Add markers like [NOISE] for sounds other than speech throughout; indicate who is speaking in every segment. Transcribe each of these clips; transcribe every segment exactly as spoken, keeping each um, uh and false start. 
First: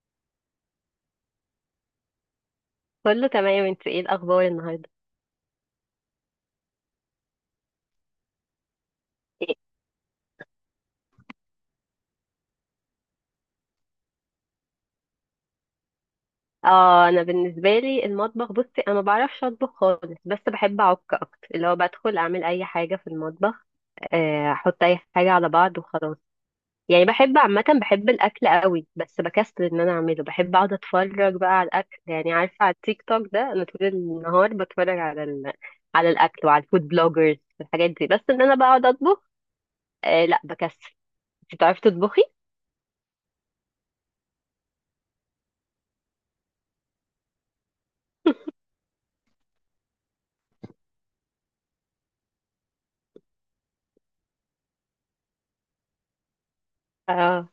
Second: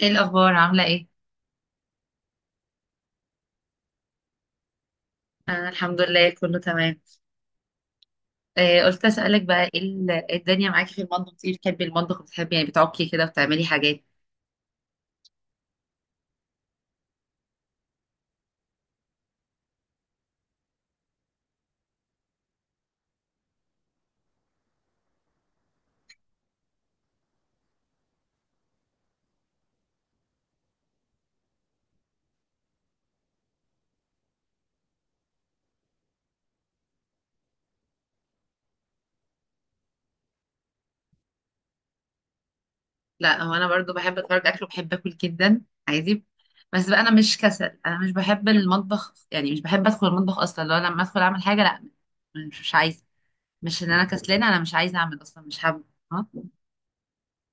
Speaker 1: ايه الاخبار عامله ايه؟
Speaker 2: كله تمام، انت ايه الاخبار النهارده؟
Speaker 1: انا الحمد لله كله تمام. آه قلت اسالك
Speaker 2: إيه؟
Speaker 1: بقى ايه ال- الدنيا معاكي في المطبخ، ايه بتحبي المطبخ، بتحبي يعني بتعكي كده وبتعملي حاجات؟
Speaker 2: اه انا بالنسبه لي المطبخ، بصي انا ما بعرفش اطبخ خالص، بس بحب اعك اكتر، اللي هو بدخل اعمل اي حاجه في المطبخ. آه، احط اي حاجه على بعض وخلاص. يعني بحب عامه، بحب الاكل قوي بس بكسل ان انا اعمله. بحب اقعد اتفرج بقى على الاكل، يعني عارفه على التيك توك ده انا طول النهار بتفرج على ال... على الاكل وعلى الفود بلوجرز والحاجات دي، بس ان انا بقعد اطبخ آه لا، بكسل. انت بتعرفي تطبخي؟
Speaker 1: لا، هو انا برضو بحب اتفرج اكل وبحب اكل جدا، عادي. بس بقى انا مش كسل، انا مش بحب المطبخ، يعني مش بحب ادخل المطبخ اصلا، لو لما ادخل اعمل حاجه، لا. مش مش عايزه. مش ان انا كسلانه، انا مش عايزه اعمل اصلا، مش حابه. اه.
Speaker 2: اه.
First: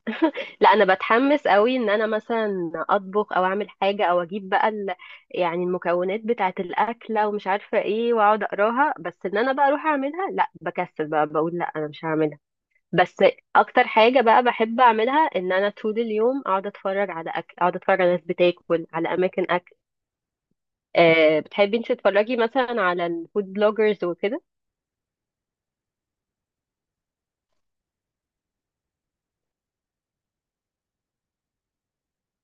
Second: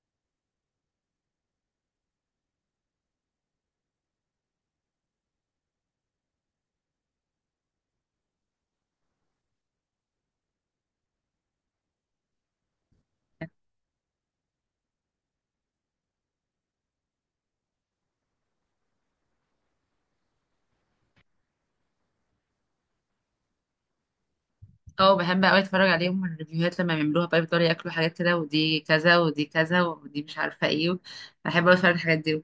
Speaker 2: لا انا بتحمس قوي ان انا مثلا اطبخ او اعمل حاجه او اجيب بقى ال... يعني المكونات بتاعه الاكله ومش عارفه ايه، واقعد اقراها، بس ان انا بقى اروح اعملها لا، بكسل بقى، بقول لا انا مش هعملها. بس اكتر حاجه بقى بحب اعملها ان انا طول اليوم اقعد اتفرج على اكل، اقعد اتفرج على ناس بتاكل، على اماكن اكل. أه، بتحبي انت تتفرجي مثلا على الفود بلوجرز وكده؟
Speaker 1: أه، بحب قوي اتفرج عليهم الريفيوهات لما بيعملوها بقى، بيفضلوا ياكلوا حاجات كده، ودي كذا ودي كذا ودي مش عارفه ايه. بحب أوي اتفرج على الحاجات دي.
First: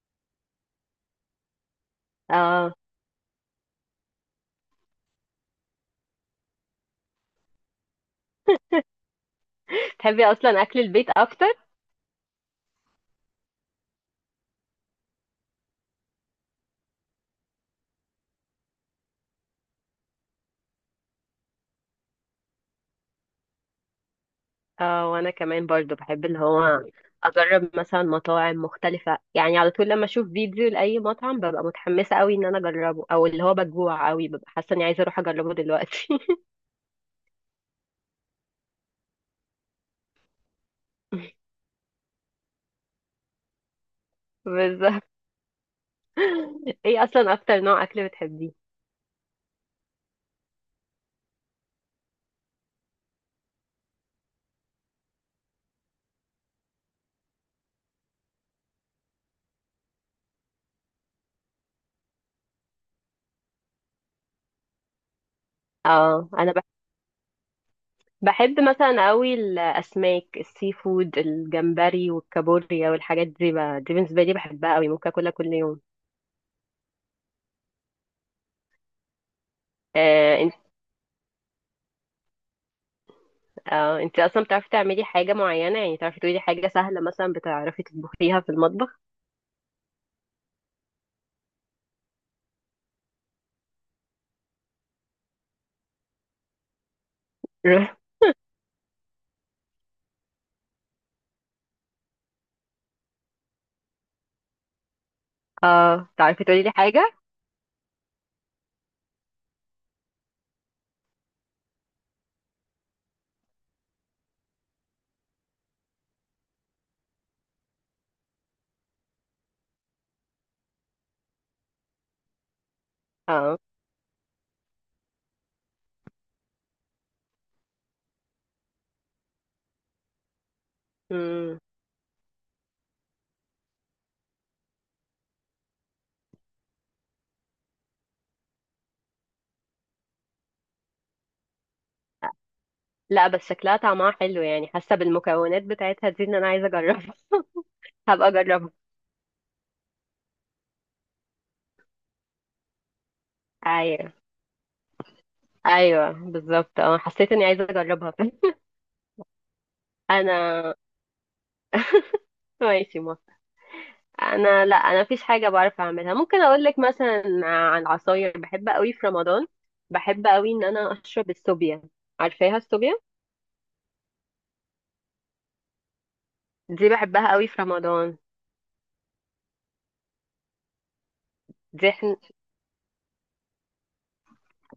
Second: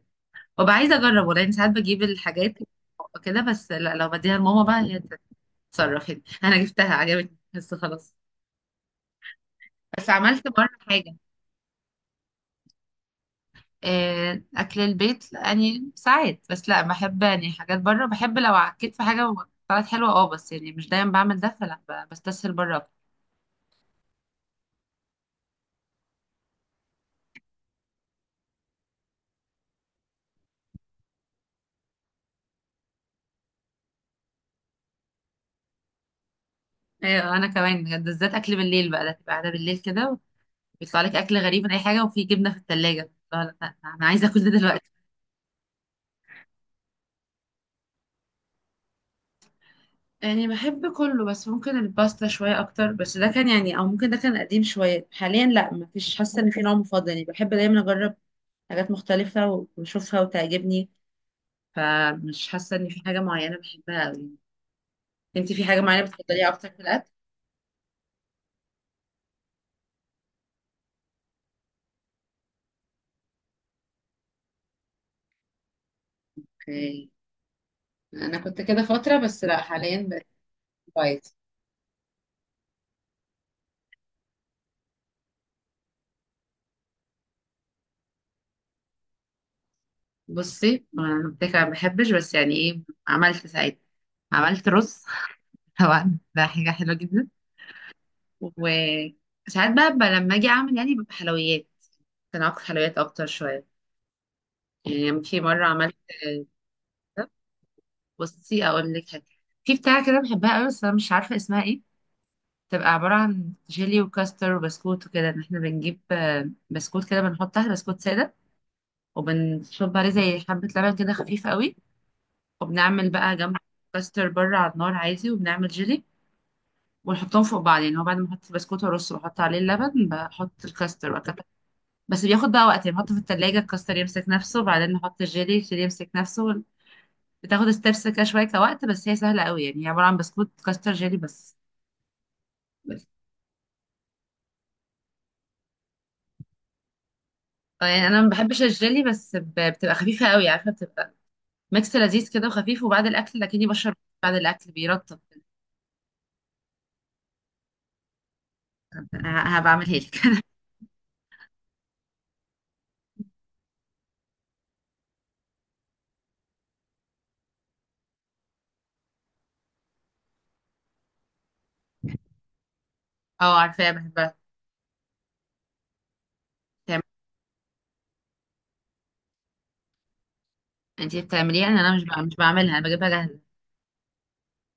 Speaker 1: وابقى عايزه اجرب والله، يعني ساعات بجيب الحاجات
Speaker 2: اه.
Speaker 1: كده، بس لا لو بديها لماما بقى هي تتصرف هنا. [LAUGHS] انا جبتها عجبتني بس خلاص. بس
Speaker 2: بتحبي
Speaker 1: عملت
Speaker 2: اصلا
Speaker 1: مره
Speaker 2: اكل البيت
Speaker 1: حاجه.
Speaker 2: اكتر؟
Speaker 1: آه، اكل البيت يعني ساعات، بس لا بحب يعني حاجات بره، بحب لو عكيت في حاجه طلعت حلوه، اه بس يعني مش دايما بعمل ده، فلا ب- بستسهل بره أكتر.
Speaker 2: اه. وانا كمان برضو بحب اللي هو اجرب مثلا مطاعم مختلفة، يعني على طول لما اشوف فيديو لاي مطعم ببقى متحمسة قوي ان انا اجربه، او اللي هو بجوع قوي ببقى حاسة اني عايزة اروح اجربه دلوقتي.
Speaker 1: ايوه انا كمان بجد، بالذات اكل بالليل بقى، ده تبقى قاعده بالليل كده ويطلع لك اكل
Speaker 2: [LAUGHS]
Speaker 1: غريب من اي حاجه، وفي جبنه في الثلاجه، لا لا لا، انا عايزه اكل ده دلوقتي.
Speaker 2: بالظبط. ايه اصلا اكتر نوع اكل بتحبيه؟
Speaker 1: يعني بحب كله، بس ممكن الباستا شوية أكتر، بس ده كان يعني، أو ممكن ده كان قديم شوية، حاليا لأ مفيش، حاسة إن في نوع مفضل، يعني بحب دايما أجرب حاجات مختلفة و- وأشوفها وتعجبني. فمش حاسة إن في حاجة معينة بحبها أوي. أنت في حاجة معينة
Speaker 2: اه
Speaker 1: بتفضليها
Speaker 2: انا بح-
Speaker 1: أكتر في الأكل؟
Speaker 2: بحب مثلا قوي الاسماك، السي فود، الجمبري والكابوريا والحاجات دي بقى، دي بالنسبة لي بحبها قوي، ممكن اكلها كل يوم.
Speaker 1: اوكي. انا كنت كده فتره، بس لا حاليا بقيت
Speaker 2: آه.
Speaker 1: دايت.
Speaker 2: اه، انت اصلا بتعرفي تعملي حاجه معينه؟ يعني تعرفي تقولي حاجه سهله مثلا بتعرفي تطبخيها في المطبخ؟
Speaker 1: بصي أنا قلت لك أنا ما بحبش، بس يعني إيه، عملت ساعتها، عملت رز. [LAUGHS] طبعا ده حاجة حلوة جدا.
Speaker 2: [LAUGHS]
Speaker 1: وساعات بقى، بقى لما اجي اعمل يعني ببقى حلويات، كان علاقة حلويات اكتر شويه. يعني في مره عملت
Speaker 2: اه تعرفي تقولي لي حاجه.
Speaker 1: كده، بصي اقول لك حاجه، في بتاعه كده بحبها قوي بس انا مش عارفه اسمها ايه، تبقى عباره عن جيلي وكاستر وبسكوت وكده، ان احنا بنجيب، آه، بسكوت كده بنحط تحت بسكوت ساده، وبنصب عليه زي حبه لبن كده خفيف قوي، وبنعمل بقى جنب
Speaker 2: اه.
Speaker 1: كاستر بره على النار عادي، وبنعمل جيلي ونحطهم فوق بعض، يعني هو بعد ما احط البسكوت وارص واحط عليه اللبن بحط الكاستر.
Speaker 2: امم.
Speaker 1: بس بياخد بقى وقت، يعني بحطه في التلاجة، الكاستر يمسك نفسه بعدين نحط الجيلي، الجيلي يمسك نفسه، بتاخد ستيبس كده شوية كوقت، بس هي سهلة قوي، يعني هي عبارة عن بسكوت كاستر جيلي بس. بس.
Speaker 2: لا، بس شكلها طعمها حلو يعني، حاسه بالمكونات بتاعتها دي ان انا عايزه اجربها. [LAUGHS]
Speaker 1: آه، يعني انا
Speaker 2: هبقى
Speaker 1: ما بحبش
Speaker 2: اجربها.
Speaker 1: الجيلي، بس ب- بتبقى خفيفة قوي، عارفة، بتبقى ميكس لذيذ كده وخفيف، وبعد الاكل لكني بشرب،
Speaker 2: ايوه.
Speaker 1: بعد الاكل بيرطب.
Speaker 2: ايوه بالظبط، اه حسيت اني عايزه اجربها. [LAUGHS]
Speaker 1: ه- هبعملها لك.
Speaker 2: انا ماشي ما انا، لا انا مفيش حاجه بعرف اعملها. ممكن اقول لك مثلا عن العصاير، بحب قوي في رمضان بحب قوي ان انا اشرب السوبيا. عارفاها السوبيا؟
Speaker 1: [LAUGHS] اه عارفاها، بحبها.
Speaker 2: دي
Speaker 1: بتعمل-
Speaker 2: بحبها قوي في رمضان.
Speaker 1: انتي بتعمليها؟ انا
Speaker 2: دي
Speaker 1: أنا مش
Speaker 2: احنا
Speaker 1: بع- مش بعملها، انا بجيبها جاهزة.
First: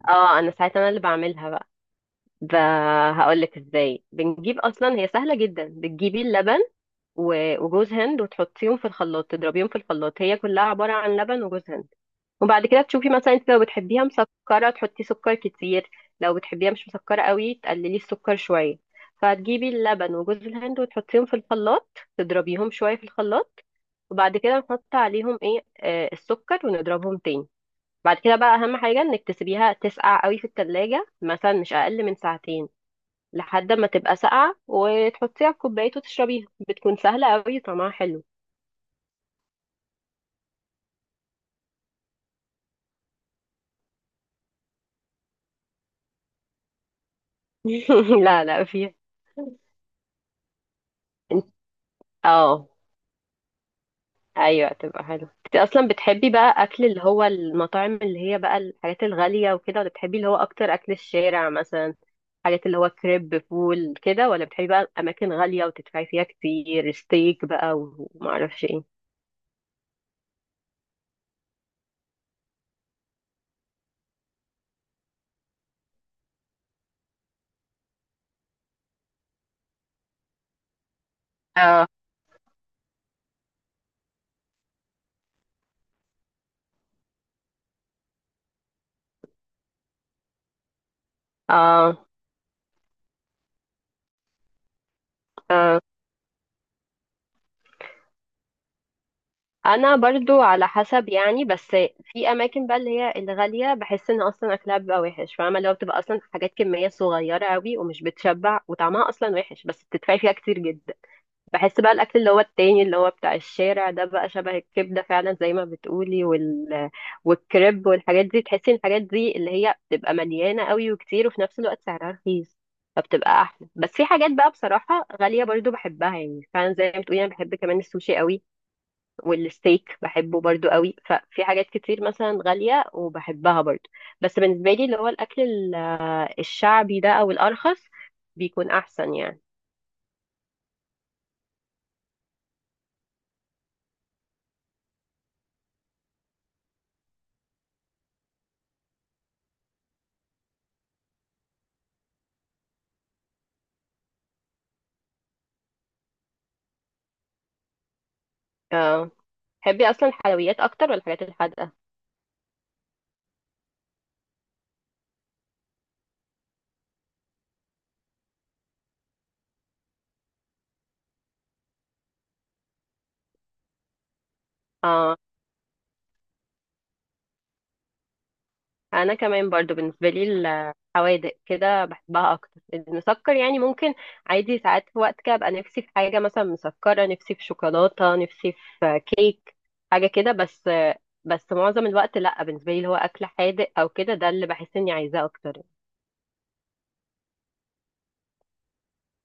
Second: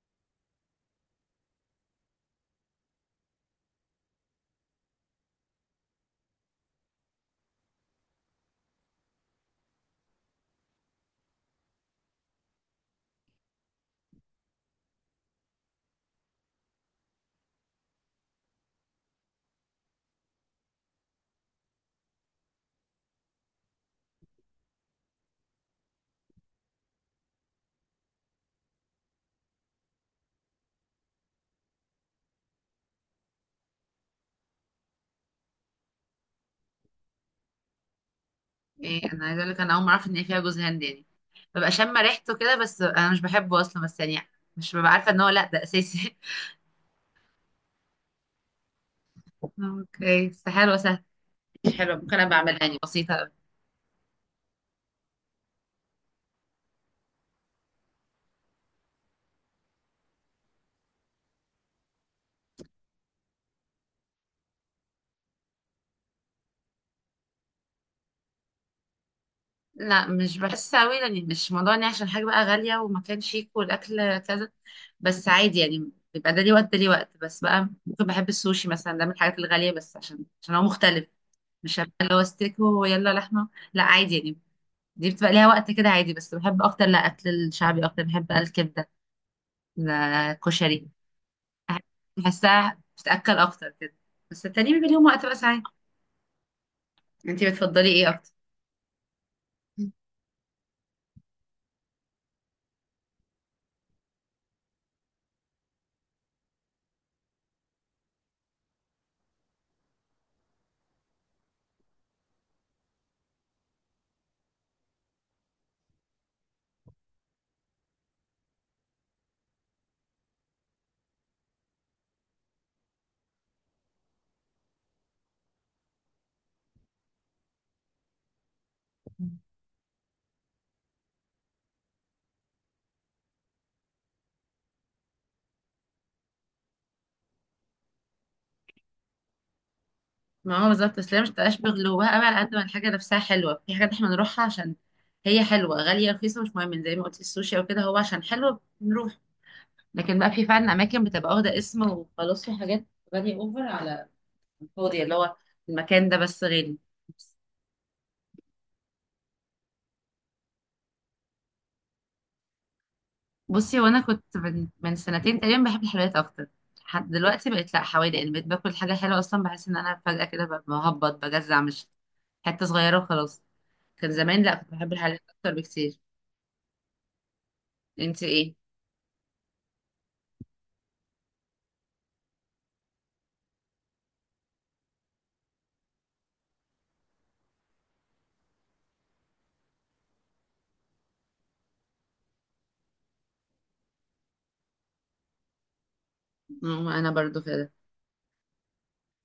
Speaker 2: اه انا ساعتها انا اللي بعملها بقى ب... هقول لك ازاي بنجيب، اصلا هي سهله جدا، بتجيبي اللبن و- وجوز هند وتحطيهم في الخلاط، تضربيهم في الخلاط، هي كلها عباره عن لبن وجوز هند. وبعد كده تشوفي مثلا انت لو بتحبيها مسكره تحطي سكر كتير، لو بتحبيها مش مسكره قوي تقللي السكر شويه. فهتجيبي اللبن وجوز الهند وتحطيهم في الخلاط، تضربيهم شويه في الخلاط، وبعد كده نحط عليهم ايه، آه السكر، ونضربهم تاني. بعد كده بقى اهم حاجه انك تسيبيها تسقع قوي في التلاجة مثلا، مش اقل من ساعتين، لحد ما تبقى ساقعه وتحطيها في كوبايه وتشربيها، بتكون سهله قوي طعمها حلو.
Speaker 1: ايه انا عايزة اقول لك، انا اول ما اعرف ان هي فيها جوز هند، يعني ببقى شامة ريحته كده، بس انا مش بحبه اصلا، بس يعني مش ببقى عارفه ان هو لا ده اساسي.
Speaker 2: [LAUGHS] لا لا فيها.
Speaker 1: اوكي، بس حلوة سهلة،
Speaker 2: انت-.
Speaker 1: مش حلوة، ممكن أبقى أعملها
Speaker 2: اه
Speaker 1: يعني، بسيطة أوي.
Speaker 2: ايوه تبقى حلو. انت اصلا بتحبي بقى اكل اللي هو المطاعم اللي هي بقى الحاجات الغاليه وكده، ولا بتحبي اللي هو اكتر اكل الشارع مثلا؟ حاجات اللي هو كريب فول كده، ولا بتحبي بقى اماكن غاليه وتدفعي فيها كتير، ستيك بقى ومعرفش ايه؟
Speaker 1: لا، مش بحس أوي، يعني مش موضوع إني عشان حاجة بقى غالية ومكان شيك والأكل كذا، بس عادي يعني، بيبقى ده ليه وقت ده ليه وقت، بس بقى ممكن بحب السوشي مثلا، ده من الحاجات الغالية، بس عشان عشان هو مختلف. مش
Speaker 2: اه.
Speaker 1: هبقى اللي هو ستيك ويلا لحمة، لا عادي يعني، دي بتبقى ليها وقت كده عادي. بس بحب أكتر لا أكل الشعبي أكتر، بحب الكبدة، لا كشري،
Speaker 2: اه.
Speaker 1: بحسها بتتأكل أكتر كده. بس التاني بيبقى ليهم وقت بقى ساعات.
Speaker 2: اه
Speaker 1: انتي بتفضلي ايه أكتر؟
Speaker 2: انا برضو على حسب يعني، بس في اماكن بقى اللي هي الغاليه بحس ان اصلا اكلها بيبقى وحش، فاهمه، اللي هو بتبقى اصلا حاجات كميه صغيره قوي ومش بتشبع وطعمها اصلا وحش، بس بتدفعي فيها كتير جدا. بحس بقى الاكل اللي هو التاني اللي هو بتاع الشارع ده، بقى شبه الكبده فعلا زي ما بتقولي، وال والكريب والحاجات دي، تحسي ان الحاجات دي اللي هي بتبقى مليانه قوي وكتير، وفي نفس الوقت سعرها رخيص، فبتبقى احلى. بس في حاجات بقى بصراحه غاليه برضو بحبها، يعني فعلا زي ما بتقولي انا بحب كمان السوشي قوي،
Speaker 1: [LAUGHS]
Speaker 2: والستيك بحبه برضو قوي، ففي حاجات كتير مثلا غالية وبحبها برضو. بس بالنسبة لي اللي هو الأكل ال- الشعبي ده أو الأرخص بيكون أحسن يعني.
Speaker 1: ما هو بالظبط، بس هي مش تبقاش بغلوها قوي على قد ما الحاجه نفسها حلوه، في حاجات احنا بنروحها عشان هي حلوه، غاليه رخيصه مش مهم، زي ما قلت السوشي او كده، هو عشان حلو بنروح. لكن بقى في فعلا اماكن بتبقى واخده اسم وخلاص، في حاجات غاليه اوفر على الفاضي، اللي هو المكان ده بس غالي.
Speaker 2: اه. تحبي أصلا حلويات أكتر ولا الحاجات الحادقة؟
Speaker 1: بصي وانا كنت من, من سنتين تقريبا بحب الحلويات اكتر، لحد دلوقتي بقيت لا حوادق، ان بقيت باكل حاجه حلوه اصلا بحس ان انا فجاه كده ببقى مهبط بجزع، مش حته صغيره وخلاص. كان زمان لا كنت بحب
Speaker 2: اه
Speaker 1: الحلويات اكتر بكتير. انت ايه؟
Speaker 2: انا كمان برضو بالنسبه لي الحوادق كده بحبها اكتر، المسكر يعني ممكن عادي، ساعات في وقت كده ابقى نفسي في حاجه مثلا مسكره، نفسي في شوكولاته، نفسي في كيك، حاجه كده، بس بس معظم الوقت لا، بالنسبه لي اللي هو اكل حادق او كده ده اللي بحس اني عايزاه اكتر.
Speaker 1: مم، انا برضو كده.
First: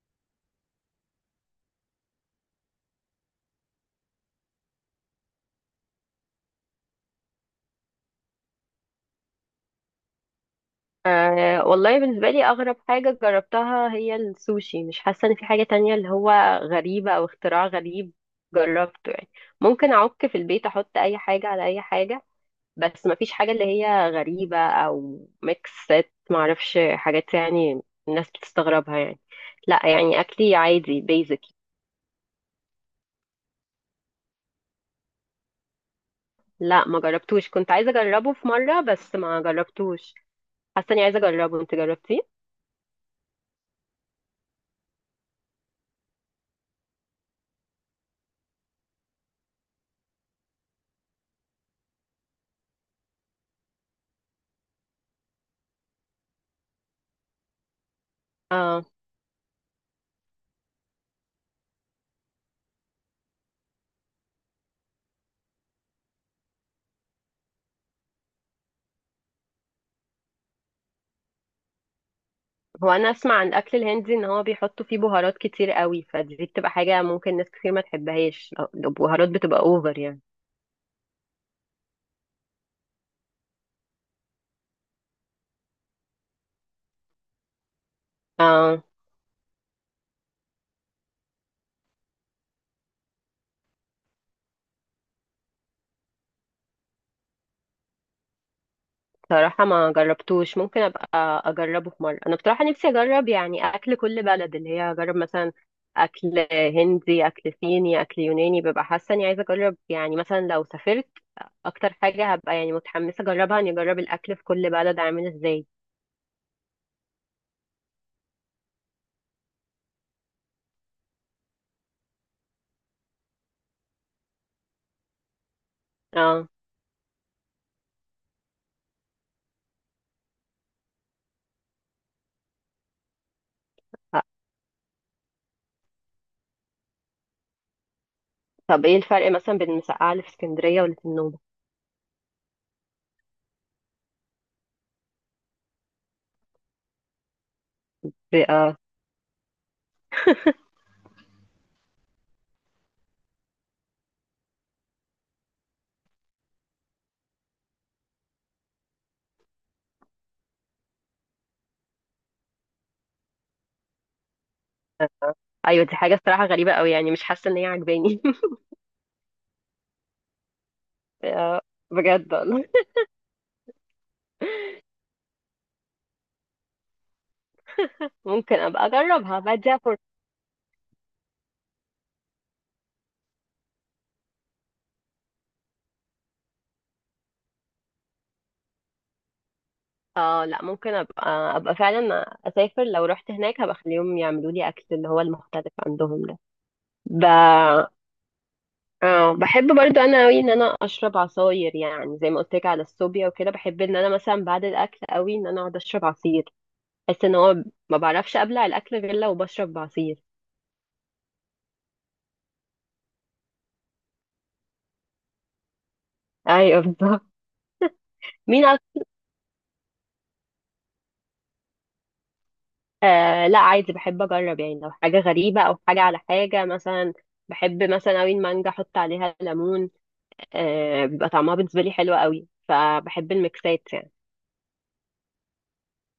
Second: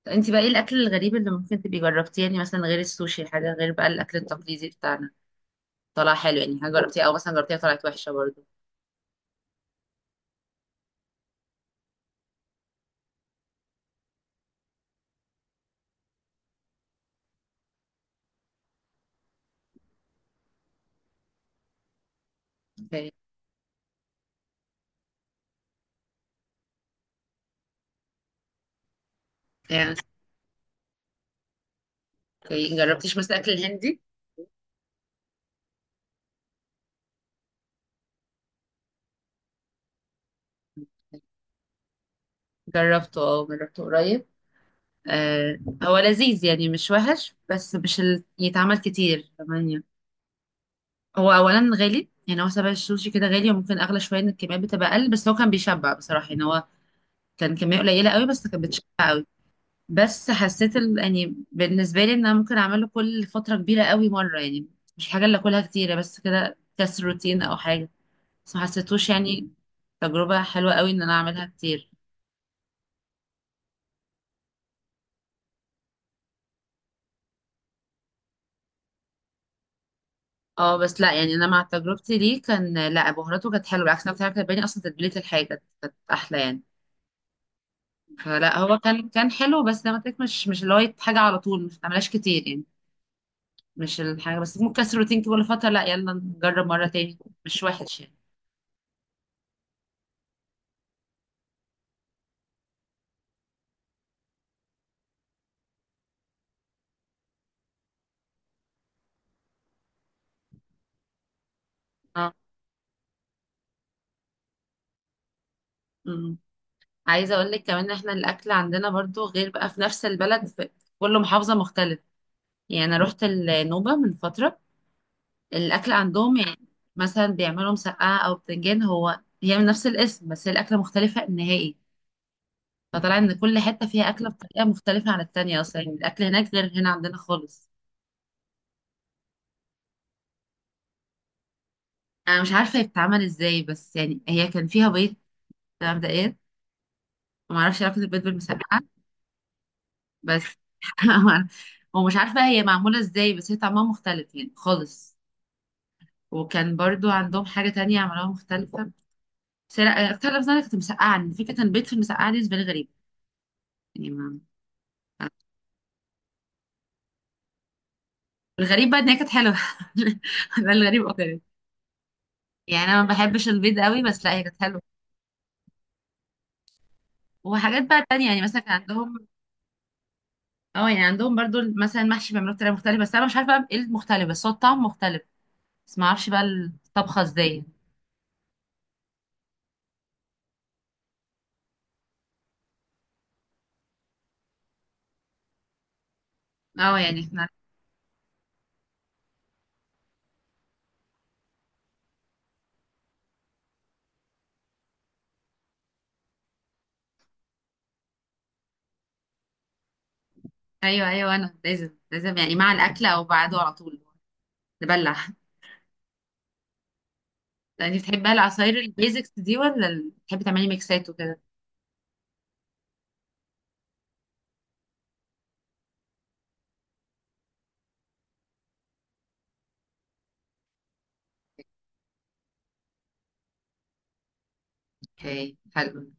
Speaker 1: طب انت بقى ايه الاكل الغريب اللي ممكن تبقي جربتيه، يعني مثلا غير السوشي، حاجه غير بقى الاكل التقليدي بتاعنا، طلع حلو يعني، حاجه جربتيها او مثلا جربتيها طلعت وحشه برضو.
Speaker 2: أه والله بالنسبه لي اغرب حاجه جربتها هي السوشي، مش حاسه ان في حاجه تانية اللي هو غريبه او اختراع غريب جربته يعني. ممكن اعك في البيت احط اي حاجه على اي حاجه، بس
Speaker 1: اوكي.
Speaker 2: مفيش حاجة اللي هي غريبة أو ميكسات معرفش حاجات يعني الناس بتستغربها يعني، لا
Speaker 1: يعني
Speaker 2: يعني أكلي عادي بيزك.
Speaker 1: اوكي، جربتيش مثلا الاكل الهندي؟
Speaker 2: لا ما جربتوش، كنت عايزة أجربه في مرة بس ما جربتوش، حاسة إني عايزة أجربه. أنت جربتيه؟
Speaker 1: جربته اه جربته قريب. آه، هو لذيذ يعني، مش وحش، بس مش ال... يتعمل كتير كمان يعني. هو اولا غالي، يعني هو سبع السوشي كده غالي، وممكن اغلى شويه ان الكميات بتبقى اقل، بس هو كان بيشبع بصراحه، يعني هو كان كميه قليله قوي بس كانت
Speaker 2: اه.
Speaker 1: بتشبع. بس حسيت ال... يعني بالنسبه لي ان انا ممكن اعمله كل فتره كبيره قوي مره، يعني مش حاجه اللي اكلها كتيره، بس كده كسر روتين او حاجه، بس ما حسيتوش يعني تجربه حلوه قوي ان انا اعملها كتير.
Speaker 2: هو أنا أسمع عن الأكل الهندي إن هو بيحطوا فيه بهارات كتير قوي، فدي بتبقى حاجة ممكن ناس كتير ما تحبهاش، البهارات بتبقى أوفر يعني.
Speaker 1: اه بس لا يعني، انا مع تجربتي ليه كان لا، بهاراته كانت حلوه بالعكس، انا كنت عارفة كانت اصلا تتبيله الحاجه، كانت احلى يعني. فلا هو
Speaker 2: اه.
Speaker 1: كان كان حلو، بس زي ما قلت لك مش مش اللي هو حاجه على طول مش بتعملهاش كتير يعني، مش الحاجه، بس ممكن كسر روتين كل فتره، لا يلا نجرب مره تاني، مش وحش يعني.
Speaker 2: بصراحة ما جربتوش، ممكن أبقى أجربه في مرة. أنا بصراحة نفسي أجرب يعني أكل كل بلد، اللي هي أجرب مثلا أكل هندي، أكل صيني، أكل يوناني، ببقى حاسة إني عايزة أجرب، يعني مثلا لو سافرت أكتر حاجة هبقى يعني متحمسة أجربها إني أجرب الأكل في كل بلد عامل إزاي.
Speaker 1: اه عايزه اقول لك كمان، ان احنا الاكل عندنا برضو غير بقى، في نفس البلد في كل محافظه مختلف، يعني انا رحت النوبه من فتره، الاكل عندهم
Speaker 2: اه.
Speaker 1: يعني مثلا بيعملوا مسقعه او بتنجان، هو هي من نفس الاسم بس هي الاكله مختلفه نهائي، فطلع ان كل حته فيها اكله بطريقه مختلفه عن التانيه اصلا، يعني الاكل هناك غير هنا عندنا خالص.
Speaker 2: طب إيه الفرق مثلا بين المسقعة اللي في اسكندرية واللي في النوبة؟
Speaker 1: انا مش عارفه هي بتتعمل ازاي، بس يعني هي كان فيها بيض مبدئيا، ما اعرفش علاقه البيض
Speaker 2: اه.
Speaker 1: بالمسقعه، بس.
Speaker 2: [LAUGHS]
Speaker 1: [LAUGHS] ومش عارفه هي معموله ازاي، بس هي طعمها مختلف يعني خالص. وكان برضو عندهم حاجة تانية عملوها مختلفة، سرق اكتر لفظة أنا كنت مسقعة، إن في كانت بيت في المسقعة دي، بالنسبة لي غريب يعني ما...
Speaker 2: أيوة دي حاجة الصراحة غريبة أوي، يعني مش حاسة إن هي عجباني.
Speaker 1: الغريب بقى إن هي كانت حلوة. [LAUGHS] ده الغريب
Speaker 2: [LAUGHS]
Speaker 1: أكتر.
Speaker 2: آه، بجد والله.
Speaker 1: يعني أنا ما بحبش البيض قوي بس لا هي كانت حلوة. وحاجات بقى
Speaker 2: [LAUGHS]
Speaker 1: تانية يعني
Speaker 2: ممكن
Speaker 1: مثلا كان
Speaker 2: أبقى
Speaker 1: عندهم،
Speaker 2: أجربها بدي.
Speaker 1: اه يعني عندهم برضو مثلا المحشي بيعملوه بطريقة مختلفة، بس أنا مش عارفة بقى إيه المختلف، بس هو الطعم مختلف، بس ما أعرفش بقى الطبخة إزاي.
Speaker 2: اه لا، ممكن ابقى ابقى فعلا اسافر لو رحت هناك، هبقى اخليهم يعملوا لي اكل اللي هو المختلف عندهم ده.
Speaker 1: اه يعني
Speaker 2: ب...
Speaker 1: احنا.
Speaker 2: اه بحب برضو انا قوي ان انا اشرب عصاير، يعني زي ما قلت لك على الصوبيا وكده، بحب ان انا مثلا بعد الاكل قوي ان انا اقعد اشرب عصير. بحس ان هو ما بعرفش ابلع الاكل غير لو بشرب عصير.
Speaker 1: أيوه أيوه، أنا لازم لازم يعني مع الأكل أو بعده على طول نبلع.
Speaker 2: [LAUGHS] ايوه بالظبط.
Speaker 1: لا انت بتحبها
Speaker 2: مين
Speaker 1: العصاير
Speaker 2: أك...
Speaker 1: البيزكس دي، ولا بتحبي تعملي ميكسات وكده؟
Speaker 2: آه لا عادي بحب اجرب، يعني لو حاجه غريبه او حاجه على حاجه مثلا، بحب مثلا قوي المانجا احط عليها ليمون، آه، بيبقى طعمها بالنسبة لي حلو قوي، فبحب الميكسات يعني.
Speaker 1: اوكي حلو.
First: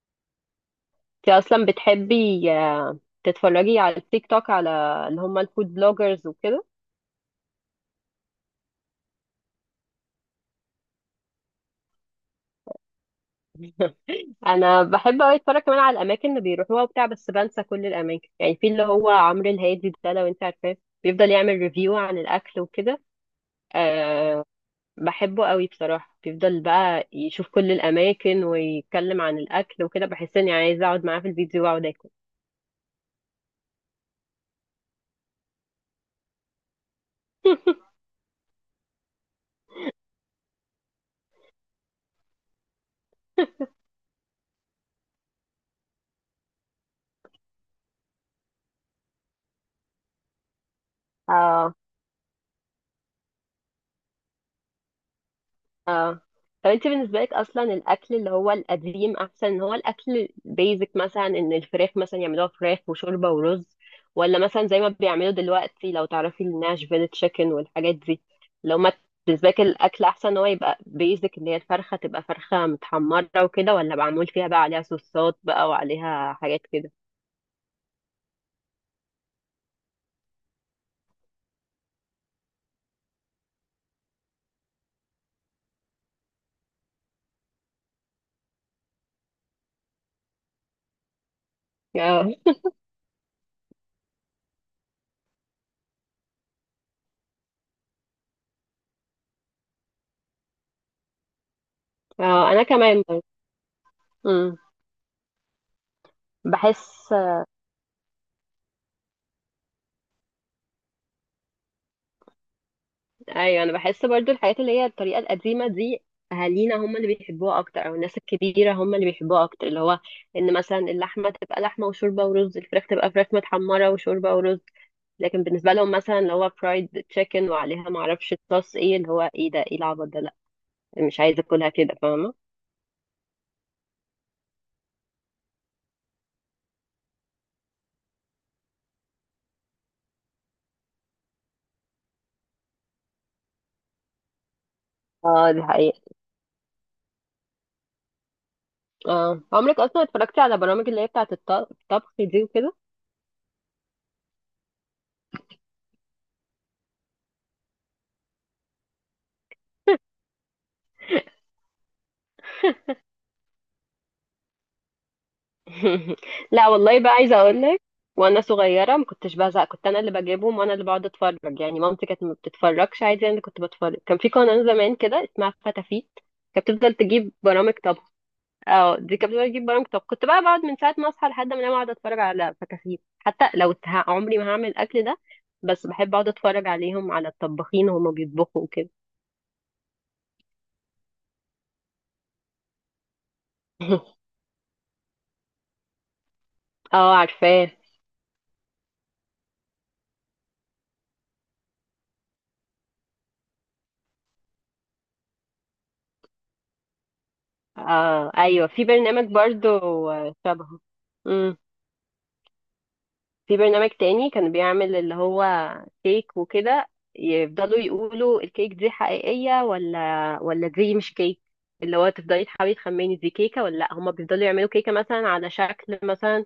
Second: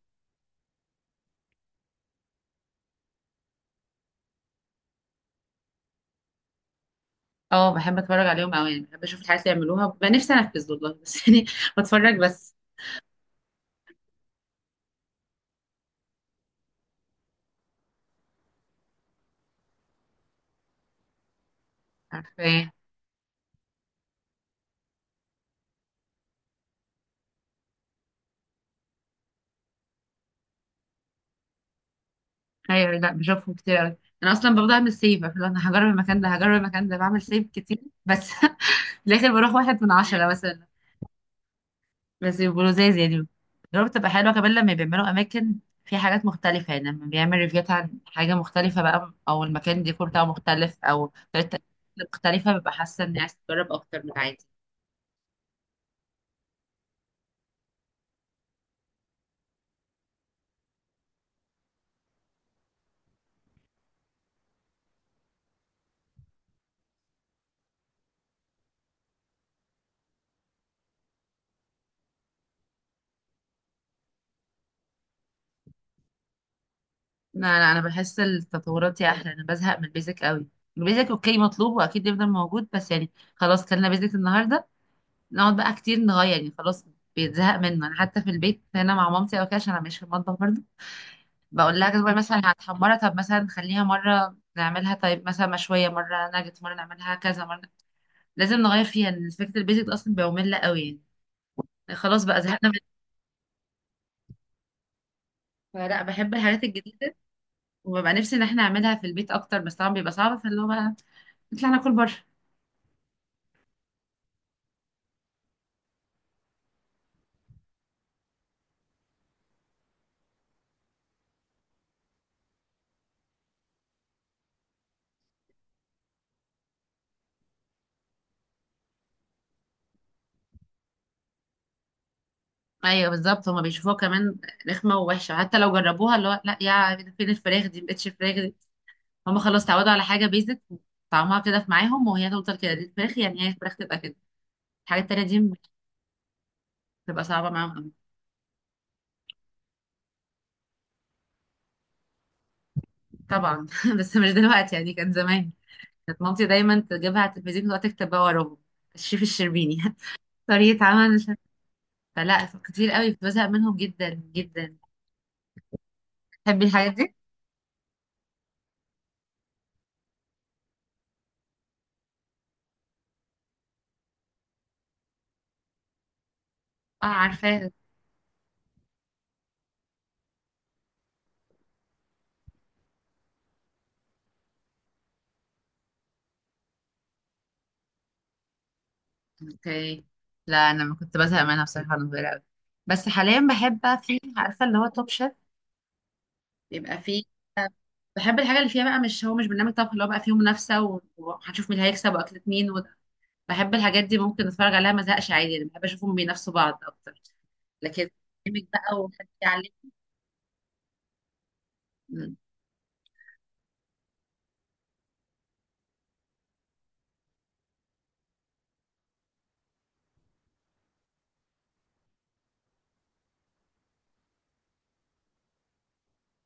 Speaker 2: انت اصلا بتحبي، آه، تتفرجي على التيك توك على اللي هم الفود بلوجرز وكده؟
Speaker 1: اه بحب اتفرج عليهم قوي، يعني بحب اشوف الحاجات اللي يعملوها، ببقى نفسي انفذ والله بس. [LAUGHS] يعني بتفرج بس.
Speaker 2: انا بحب قوي اتفرج كمان على الاماكن اللي بيروحوها وبتاع، بس بنسى كل الاماكن، يعني في اللي هو عمرو الهادي ده لو انت عارفاه، بيفضل يعمل ريفيو عن
Speaker 1: عارفه
Speaker 2: الاكل
Speaker 1: ايه.
Speaker 2: وكده. أه. بحبه قوي بصراحة، بيفضل بقى يشوف كل الاماكن ويتكلم عن الاكل وكده، بحس اني عايزة اقعد معاه في الفيديو واقعد اكل.
Speaker 1: ايوه لا بشوفهم كتير قوي. انا اصلا ببدا اعمل سيف، أقول انا هجرب المكان ده هجرب المكان ده، بعمل سيف كتير بس. [LAUGHS] في الاخر بروح واحد من عشرة مثلا، بس يبقوا لزاز يعني.
Speaker 2: [LAUGHS]
Speaker 1: الريفيو بتبقى حلوة كمان لما بيعملوا أماكن في حاجات مختلفة، يعني لما بيعمل ريفيوات عن حاجة مختلفة بقى، أو المكان ديكور بتاعه مختلف، أو طريقة
Speaker 2: اه.
Speaker 1: التقديم مختلفة، ببقى حاسة إني عايز أجرب أكتر من عادي.
Speaker 2: اه طب انت بالنسبه لك اصلا الاكل اللي هو القديم احسن، ان هو الاكل البيزك مثلا، ان الفراخ مثلا يعملوها فراخ وشوربه ورز، ولا مثلا زي ما بيعملوا دلوقتي لو تعرفي الناشفيل تشيكن والحاجات دي؟ لو ما بالنسبه لك الاكل احسن ان هو يبقى بيزك، اللي هي الفرخه تبقى فرخه متحمره وكده، ولا معمول فيها بقى عليها صوصات بقى وعليها حاجات كده؟
Speaker 1: لا لا، أنا بحس التطورات دي أحلى، أنا بزهق من البيزك قوي، البيزك أوكي مطلوب وأكيد يفضل موجود، بس يعني خلاص كلنا بيزك النهاردة، نقعد بقى كتير نغير يعني، خلاص بيتزهق منه. أنا حتى في البيت هنا مع مامتي أو كده عشان أنا مش في المطبخ برضه، بقول لها بقول
Speaker 2: اه.
Speaker 1: مثلا هتحمرها، طب مثلا نخليها مرة نعملها، طيب مثلا مشوية مرة، ناجت مرة، نعملها كذا مرة، لازم نغير فيها لأن فكرة البيزك ده أصلا بقى مملة قوي يعني، يعني خلاص بقى
Speaker 2: اه انا
Speaker 1: زهقنا من،
Speaker 2: كمان برضه. امم.
Speaker 1: فلا بحب الحاجات
Speaker 2: بحس.
Speaker 1: الجديدة وببقى نفسي إن احنا نعملها في البيت أكتر، بس طبعا بيبقى صعب، فاللي هو بقى نطلع ناكل بره.
Speaker 2: ايوه انا بحس برضو الحاجات اللي هي الطريقه القديمه دي، اهالينا هم اللي بيحبوها اكتر، او الناس الكبيره هم اللي بيحبوها اكتر، اللي هو ان مثلا اللحمه تبقى لحمه وشوربه ورز، الفراخ تبقى فراخ متحمره وشوربه ورز. لكن بالنسبه لهم مثلا اللي هو فرايد تشيكن وعليها ما اعرفش صوص ايه اللي هو، ايه ده، ايه العبط ده، لا مش عايزه اكلها كده، فاهمه.
Speaker 1: أيوه بالظبط هما بيشوفوها كمان رخمة ووحشة، حتى لو جربوها اللي هو لا يا، ده فين الفراخ دي مبقتش فراخ دي، هما خلاص اتعودوا على حاجة بيزك طعمها كده، في معاهم وهي تفضل كده، دي الفراخ يعني، هي الفراخ تبقى كده، الحاجات التانية
Speaker 2: اه
Speaker 1: دي
Speaker 2: دي حقيقة.
Speaker 1: بتبقى صعبة معاهم.
Speaker 2: اه عمرك اصلا اتفرجتي على برامج اللي هي بتاعه الط- الطبخ دي وكده؟
Speaker 1: طبعا. [LAUGHS] بس مش دلوقتي يعني، كانت زمان، كانت مامتي دايما تجيبها على التلفزيون وتقعد تكتب بقى وراهم الشيف الشربيني. [LAUGHS] طريقة عمل مش عارفة. فلا كتير قوي كنت بزهق منهم جدا جدا.
Speaker 2: [LAUGHS]
Speaker 1: تحبي
Speaker 2: لا
Speaker 1: الحاجات
Speaker 2: والله بقى
Speaker 1: دي؟
Speaker 2: عايزه اقول لك، وانا صغيره ما كنتش بزهق، كنت انا اللي بجيبهم وانا اللي بقعد اتفرج، يعني مامتي كانت ما بتتفرجش عادي، انا اللي كنت بتفرج. كان في قناه زمان كده اسمها فتافيت كانت بتفضل
Speaker 1: اه
Speaker 2: تجيب
Speaker 1: عارفاها.
Speaker 2: برامج طبخ. اه دي كانت بتفضل تجيب برامج طبخ، كنت بقى بقعد من ساعه ما اصحى لحد ما انام اقعد اتفرج على فتافيت، حتى لو ه- عمري ما هعمل الاكل ده، بس بحب اقعد اتفرج عليهم على الطباخين وهما بيطبخوا وكده.
Speaker 1: اوكي. لا انا ما كنت بزهق منها بصراحة وانا صغيرة قوي، بس حاليا بحب بقى،
Speaker 2: [LAUGHS]
Speaker 1: في عارفة اللي هو توب شيف، بيبقى
Speaker 2: اه
Speaker 1: فيه،
Speaker 2: عارفاه.
Speaker 1: بحب الحاجة اللي فيها بقى، مش هو مش برنامج طبخ اللي هو بقى فيه منافسة و- وهنشوف مين اللي هيكسب واكلة مين، بحب الحاجات دي ممكن اتفرج عليها ما ازهقش عادي، انا بحب اشوفهم بينافسوا بعض اكتر، لكن
Speaker 2: اه
Speaker 1: برنامج
Speaker 2: ايوه في
Speaker 1: بقى
Speaker 2: برنامج
Speaker 1: وحد يعلم.
Speaker 2: برضو شبهه.
Speaker 1: مم.
Speaker 2: في برنامج تاني كان بيعمل اللي هو كيك وكده، يفضلوا يقولوا الكيك دي حقيقية ولا ولا دي مش كيك، اللي هو تفضلي تحاولي تخمني دي كيكة ولا لأ، هما بيفضلوا يعملوا كيكة مثلا على شكل مثلا،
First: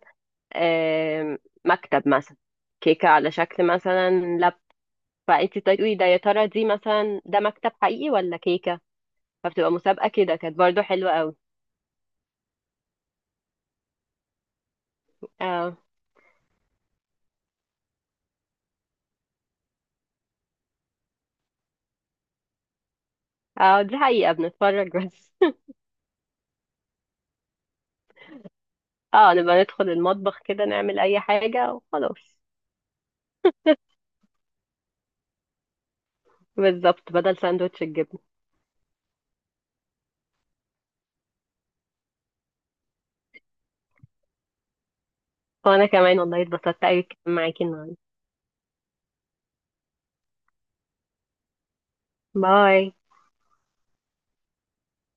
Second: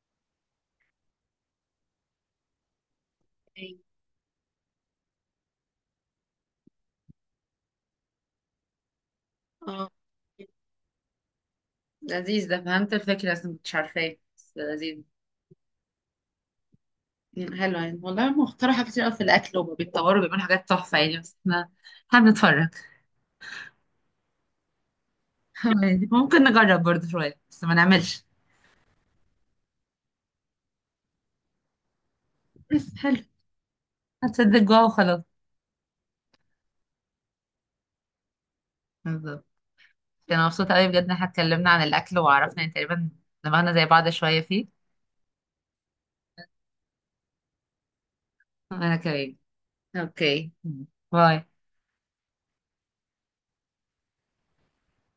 Speaker 2: آم، مكتب مثلا، كيكة على شكل مثلا لاب، فانت تقولي ده يا ترى دي مثلا، ده مكتب حقيقي ولا كيكة، فبتبقى
Speaker 1: اه
Speaker 2: مسابقة كده، كانت برضو حلوة قوي.
Speaker 1: لذيذ، ده فهمت الفكرة بس ما كنتش عارفاه، بس لذيذ.
Speaker 2: اه.
Speaker 1: مم، حلو يعني والله، هم اخترعوا حاجات كتير قوي في الاكل وبيتطوروا، بيعملوا حاجات تحفه يعني، بس احنا هنتفرج،
Speaker 2: اه دي حقيقة بنتفرج بس.
Speaker 1: يعني ممكن نجرب برضه شويه بس ما نعملش.
Speaker 2: [LAUGHS] اه نبقى ندخل المطبخ كده نعمل أي حاجة وخلاص.
Speaker 1: بس حلو. هتصدق جوا وخلاص.
Speaker 2: بالظبط بدل ساندوتش الجبنة.
Speaker 1: بالظبط. انا مبسوطه قوي بجد ان احنا اتكلمنا عن الاكل، وعرفنا يعني تقريبا دماغنا زي بعض شويه فيه.
Speaker 2: وانا كمان والله اتبسطت قوي معاكي النهارده.
Speaker 1: انا كمان. اوكي. باي.
Speaker 2: باي.